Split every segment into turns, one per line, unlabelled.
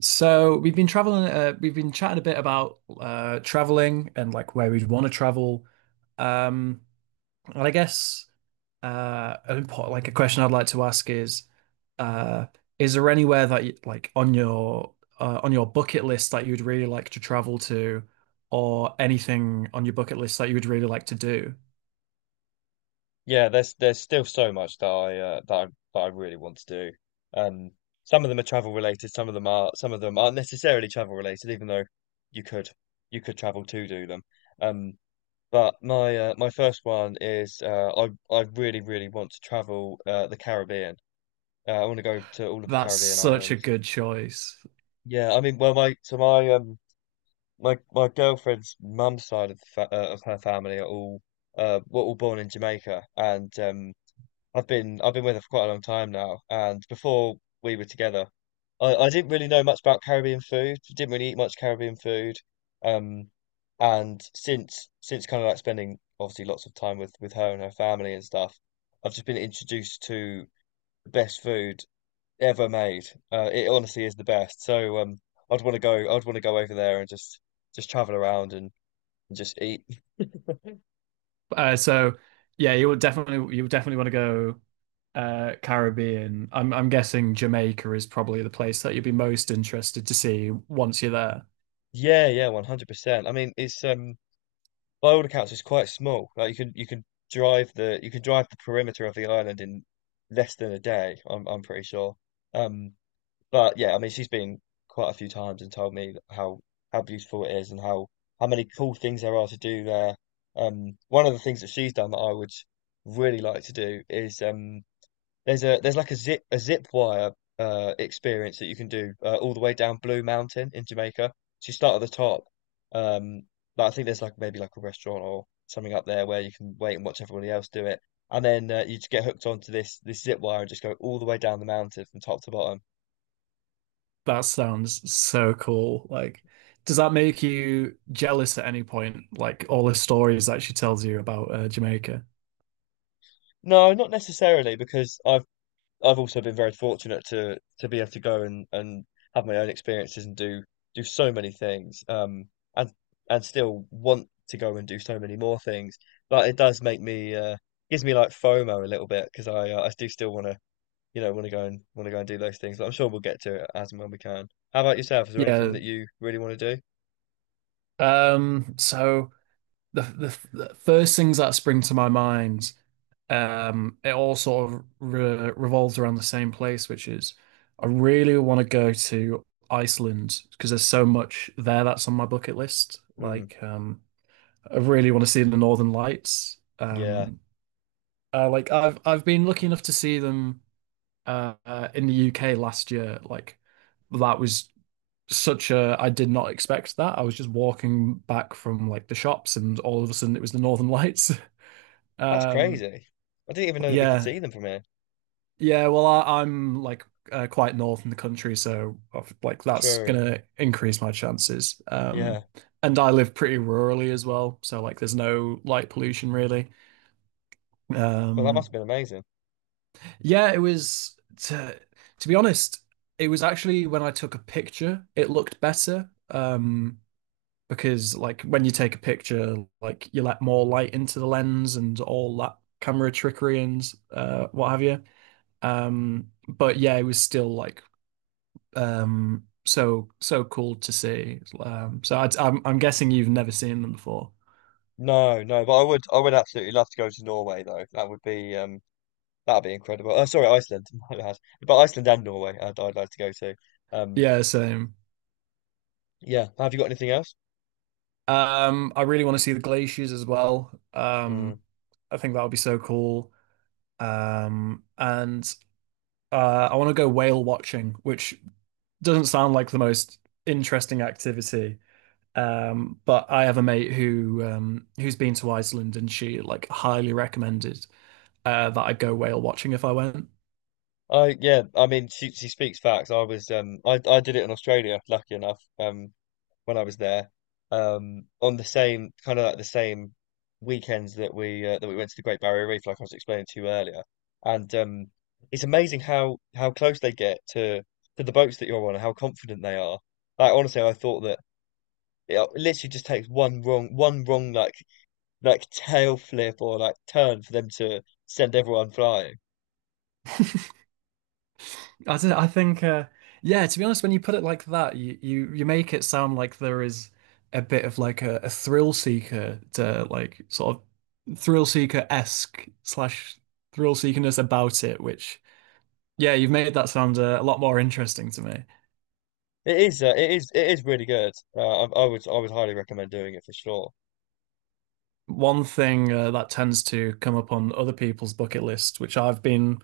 So we've been traveling, we've been chatting a bit about traveling and like where we'd want to travel. Um, and I guess an important, like a question I'd like to ask uh, is there anywhere that you, like on your bucket list that you'd really like to travel to, or anything on your bucket list that you would really like to do?
Yeah, there's still so much that that I really want to do. Um, some of them are travel related, some of them aren't necessarily travel related, even though you could you could travel to do them. Um, but my first one is I really want to travel the Caribbean. I want to go to all of the
That's
Caribbean
such a
islands.
good choice.
Yeah, I mean, well, my so my my my girlfriend's mum's side of the fa of her family are all were all born in Jamaica, and I've been with her for quite a long time now, and before we were together, I didn't really know much about Caribbean food. Didn't really eat much Caribbean food, um, and since kind of like spending obviously lots of time with her and her family and stuff, I've just been introduced to the best food ever made. It honestly is the best. So I'd want to go. I'd want to go over there and just travel around and just eat.
So yeah, you would definitely want to go Caribbean. I'm guessing Jamaica is probably the place that you'd be most interested to see once you're there.
Yeah, yeah, 100%. I mean, it's by all accounts, it's quite small. Like you can drive the perimeter of the island in less than a day. I'm pretty sure. Um, but yeah, I mean, she's been quite a few times and told me how beautiful it is and how many cool things there are to do there. One of the things that she's done that I would really like to do is there's like a zip wire experience that you can do all the way down Blue Mountain in Jamaica. So you start at the top. Um, but I think there's like maybe like a restaurant or something up there where you can wait and watch everybody else do it, and then you just get hooked onto this zip wire and just go all the way down the mountain from top to bottom.
That sounds so cool. Like, does that make you jealous at any point? Like all the stories that she tells you about Jamaica?
No, not necessarily because I've also been very fortunate to be able to go and have my own experiences and do so many things, and and still want to go and do so many more things. But it does make me gives me like FOMO a little bit because I do still want to want to go and do those things. But I'm sure we'll get to it as and when we can. How about yourself? Is there anything
Yeah.
that you really want to do?
So the first things that spring to my mind, it all sort of re revolves around the same place, which is I really want to go to Iceland because there's so much there that's on my bucket list.
Mm,
Like, I really want to see the Northern Lights.
yeah,
Like I've been lucky enough to see them in the UK last year. Like, that was such a I did not expect that. I was just walking back from like the shops and all of a sudden it was the Northern Lights.
that's
Um,
crazy. I didn't even know that we could
yeah,
see them from here.
yeah. Well, I'm like quite north in the country, so like that's
True.
gonna increase my chances.
Yeah.
And I live pretty rurally as well, so like there's no light pollution really.
Well, that must
Um,
have been amazing.
yeah, it was to to be honest, it was actually when I took a picture, it looked better. Because like when you take a picture, like you let more light into the lens and all that camera trickery and what have you. But yeah, it was still like so so cool to see. So I'm guessing you've never seen them before.
No, no, but I would absolutely love to go to Norway though. That would be incredible. Oh, sorry, Iceland, my bad. But Iceland and Norway, I'd like to go to. Um,
Yeah, same.
yeah. Have you got anything else?
I really want to see the glaciers as well.
Mm.
I think that would be so cool. And I want to go whale watching, which doesn't sound like the most interesting activity. But I have a mate who who's been to Iceland, and she like highly recommended that I go whale watching if I went.
I Yeah. I mean, she speaks facts. I was I did it in Australia, lucky enough. When I was there, on the same kind of like the same weekends that we went to the Great Barrier Reef, like I was explaining to you earlier. And it's amazing how close they get to the boats that you're on and how confident they are. Like honestly, I thought that it literally just takes one wrong like tail flip or like turn for them to send everyone flying.
I don't know, I think yeah, to be honest, when you put it like that, you make it sound like there is a bit of like a thrill seeker to like sort of thrill seeker-esque slash thrill seekerness about it, which yeah, you've made that sound a lot more interesting to me.
It is really good. I would highly recommend doing it for sure.
One thing that tends to come up on other people's bucket list, which I've been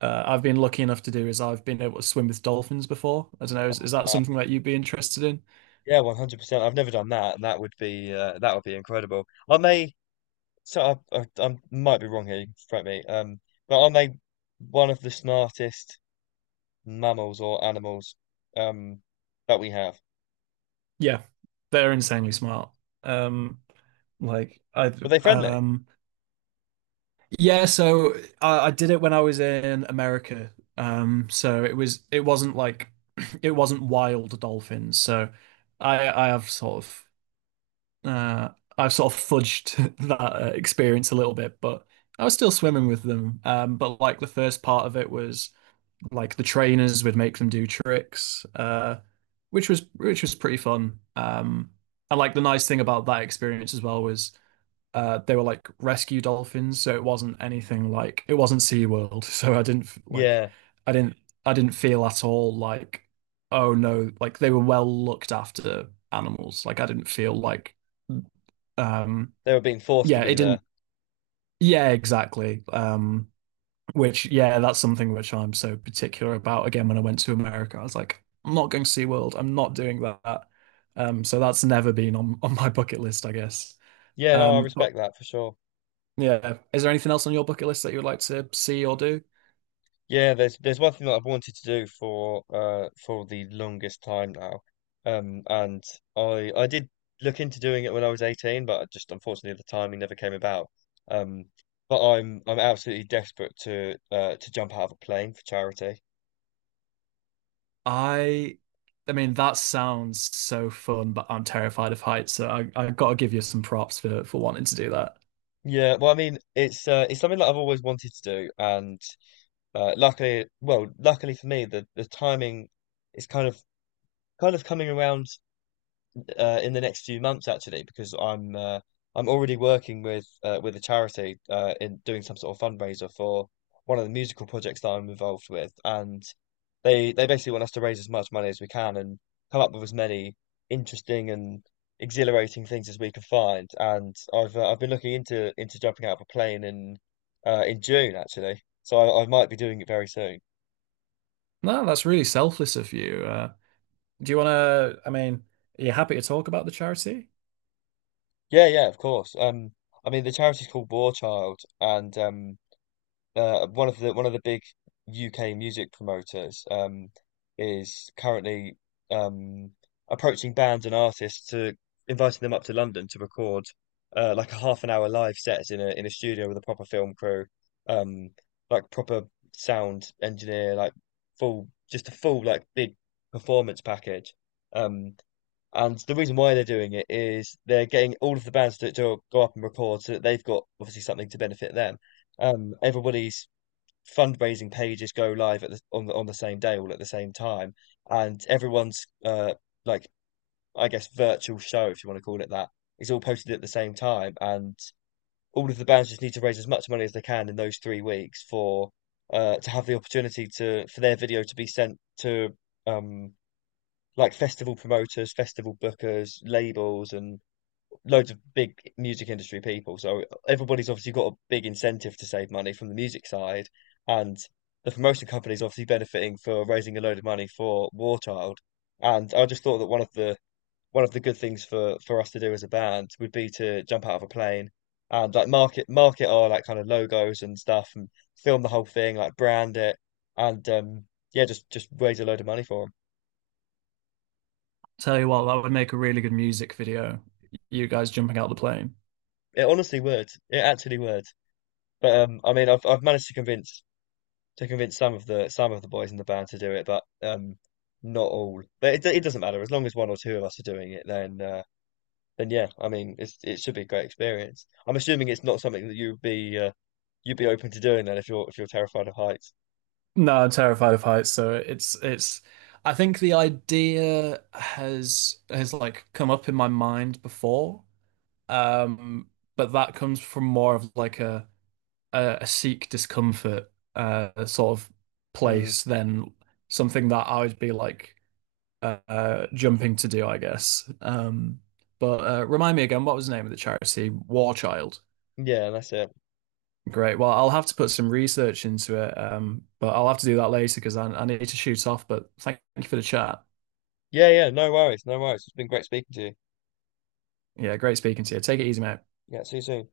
uh, I've been lucky enough to do, is I've been able to swim with dolphins before. I don't know,
Oh
is that
wow.
something that you'd be interested in?
Yeah, 100%. I've never done that, and that would be incredible. I may so I might be wrong here, you can correct me. But I may one of the smartest mammals or animals um that we have.
Yeah, they're insanely smart. Um, like I
Were they friendly?
um yeah, so I did it when I was in America. So it was it wasn't like it wasn't wild dolphins. So I have sort of uh, I've sort of fudged that experience a little bit, but I was still swimming with them. But like the first part of it was like the trainers would make them do tricks, which was pretty fun. And like the nice thing about that experience as well was they were like rescue dolphins, so it wasn't anything like it wasn't SeaWorld, so I didn't like
Yeah,
I didn't I didn't feel at all like oh no, like they were well looked after animals. Like I didn't feel like. Um,
they were being forced to
yeah,
be
it didn't.
there.
Yeah, exactly. Which, yeah, that's something which I'm so particular about. Again, when I went to America, I was like, I'm not going to SeaWorld. I'm not doing that. So that's never been on my bucket list, I guess.
Yeah, no, I
But
respect that for sure.
yeah, is there anything else on your bucket list that you would like to see or do?
Yeah, there's one thing that I've wanted to do for the longest time now. And I did look into doing it when I was 18, but I just unfortunately the timing never came about. Um but I'm absolutely desperate to jump out of a plane for charity.
I, I mean, that sounds so fun, but I'm terrified of heights, so I got to give you some props for wanting to do that.
Yeah, well I mean it's something that I've always wanted to do and luckily for me the timing is kind of coming around in the next few months actually because I'm already working with a charity in doing some sort of fundraiser for one of the musical projects that I'm involved with, and they basically want us to raise as much money as we can and come up with as many interesting and exhilarating things as we can find. And I've been looking into jumping out of a plane in June actually, so I might be doing it very soon.
No, that's really selfless of you. Do you want to, I mean, are you happy to talk about the charity?
Yeah, yeah, of course. I mean the charity's called War Child. And. One of the big UK music promoters is currently um, approaching bands and artists to inviting them up to London to record like a half an hour live set in a studio with a proper film crew, um, like proper sound engineer, like full just a full like big performance package. Um, and the reason why they're doing it is they're getting all of the bands to go up and record so that they've got obviously something to benefit them. Everybody's fundraising pages go live at the on the on the same day, all at the same time, and everyone's like I guess virtual show, if you want to call it that, is all posted at the same time, and all of the bands just need to raise as much money as they can in those 3 weeks for to have the opportunity to for their video to be sent to um like festival promoters, festival bookers, labels, and loads of big music industry people. So everybody's obviously got a big incentive to save money from the music side, and the promotion company's obviously benefiting for raising a load of money for War Child. And I just thought that one of the good things for us to do as a band would be to jump out of a plane and like market our like kind of logos and stuff and film the whole thing, like brand it, and yeah, just raise a load of money for them.
Tell you what, that would make a really good music video. You guys jumping out the plane.
It honestly would. It actually would. But I mean, I've managed to convince some of the boys in the band to do it, but not all. But it doesn't matter as long as one or two of us are doing it. Then yeah, I mean, it should be a great experience. I'm assuming it's not something that you'd be open to doing then if you're terrified of heights.
No, I'm terrified of heights, so it's I think the idea has like come up in my mind before. Um, but that comes from more of like a Sikh discomfort sort of
Mm,
place than something that I would be like jumping to do, I guess. But remind me again, what was the name of the charity? War Child.
yeah, that's it.
Great. Well, I'll have to put some research into it, but I'll have to do that later because I need to shoot off. But thank you for the chat.
Yeah, yeah, no worries, no worries. It's been great speaking to you.
Yeah, great speaking to you. Take it easy, mate.
Yeah, see you soon.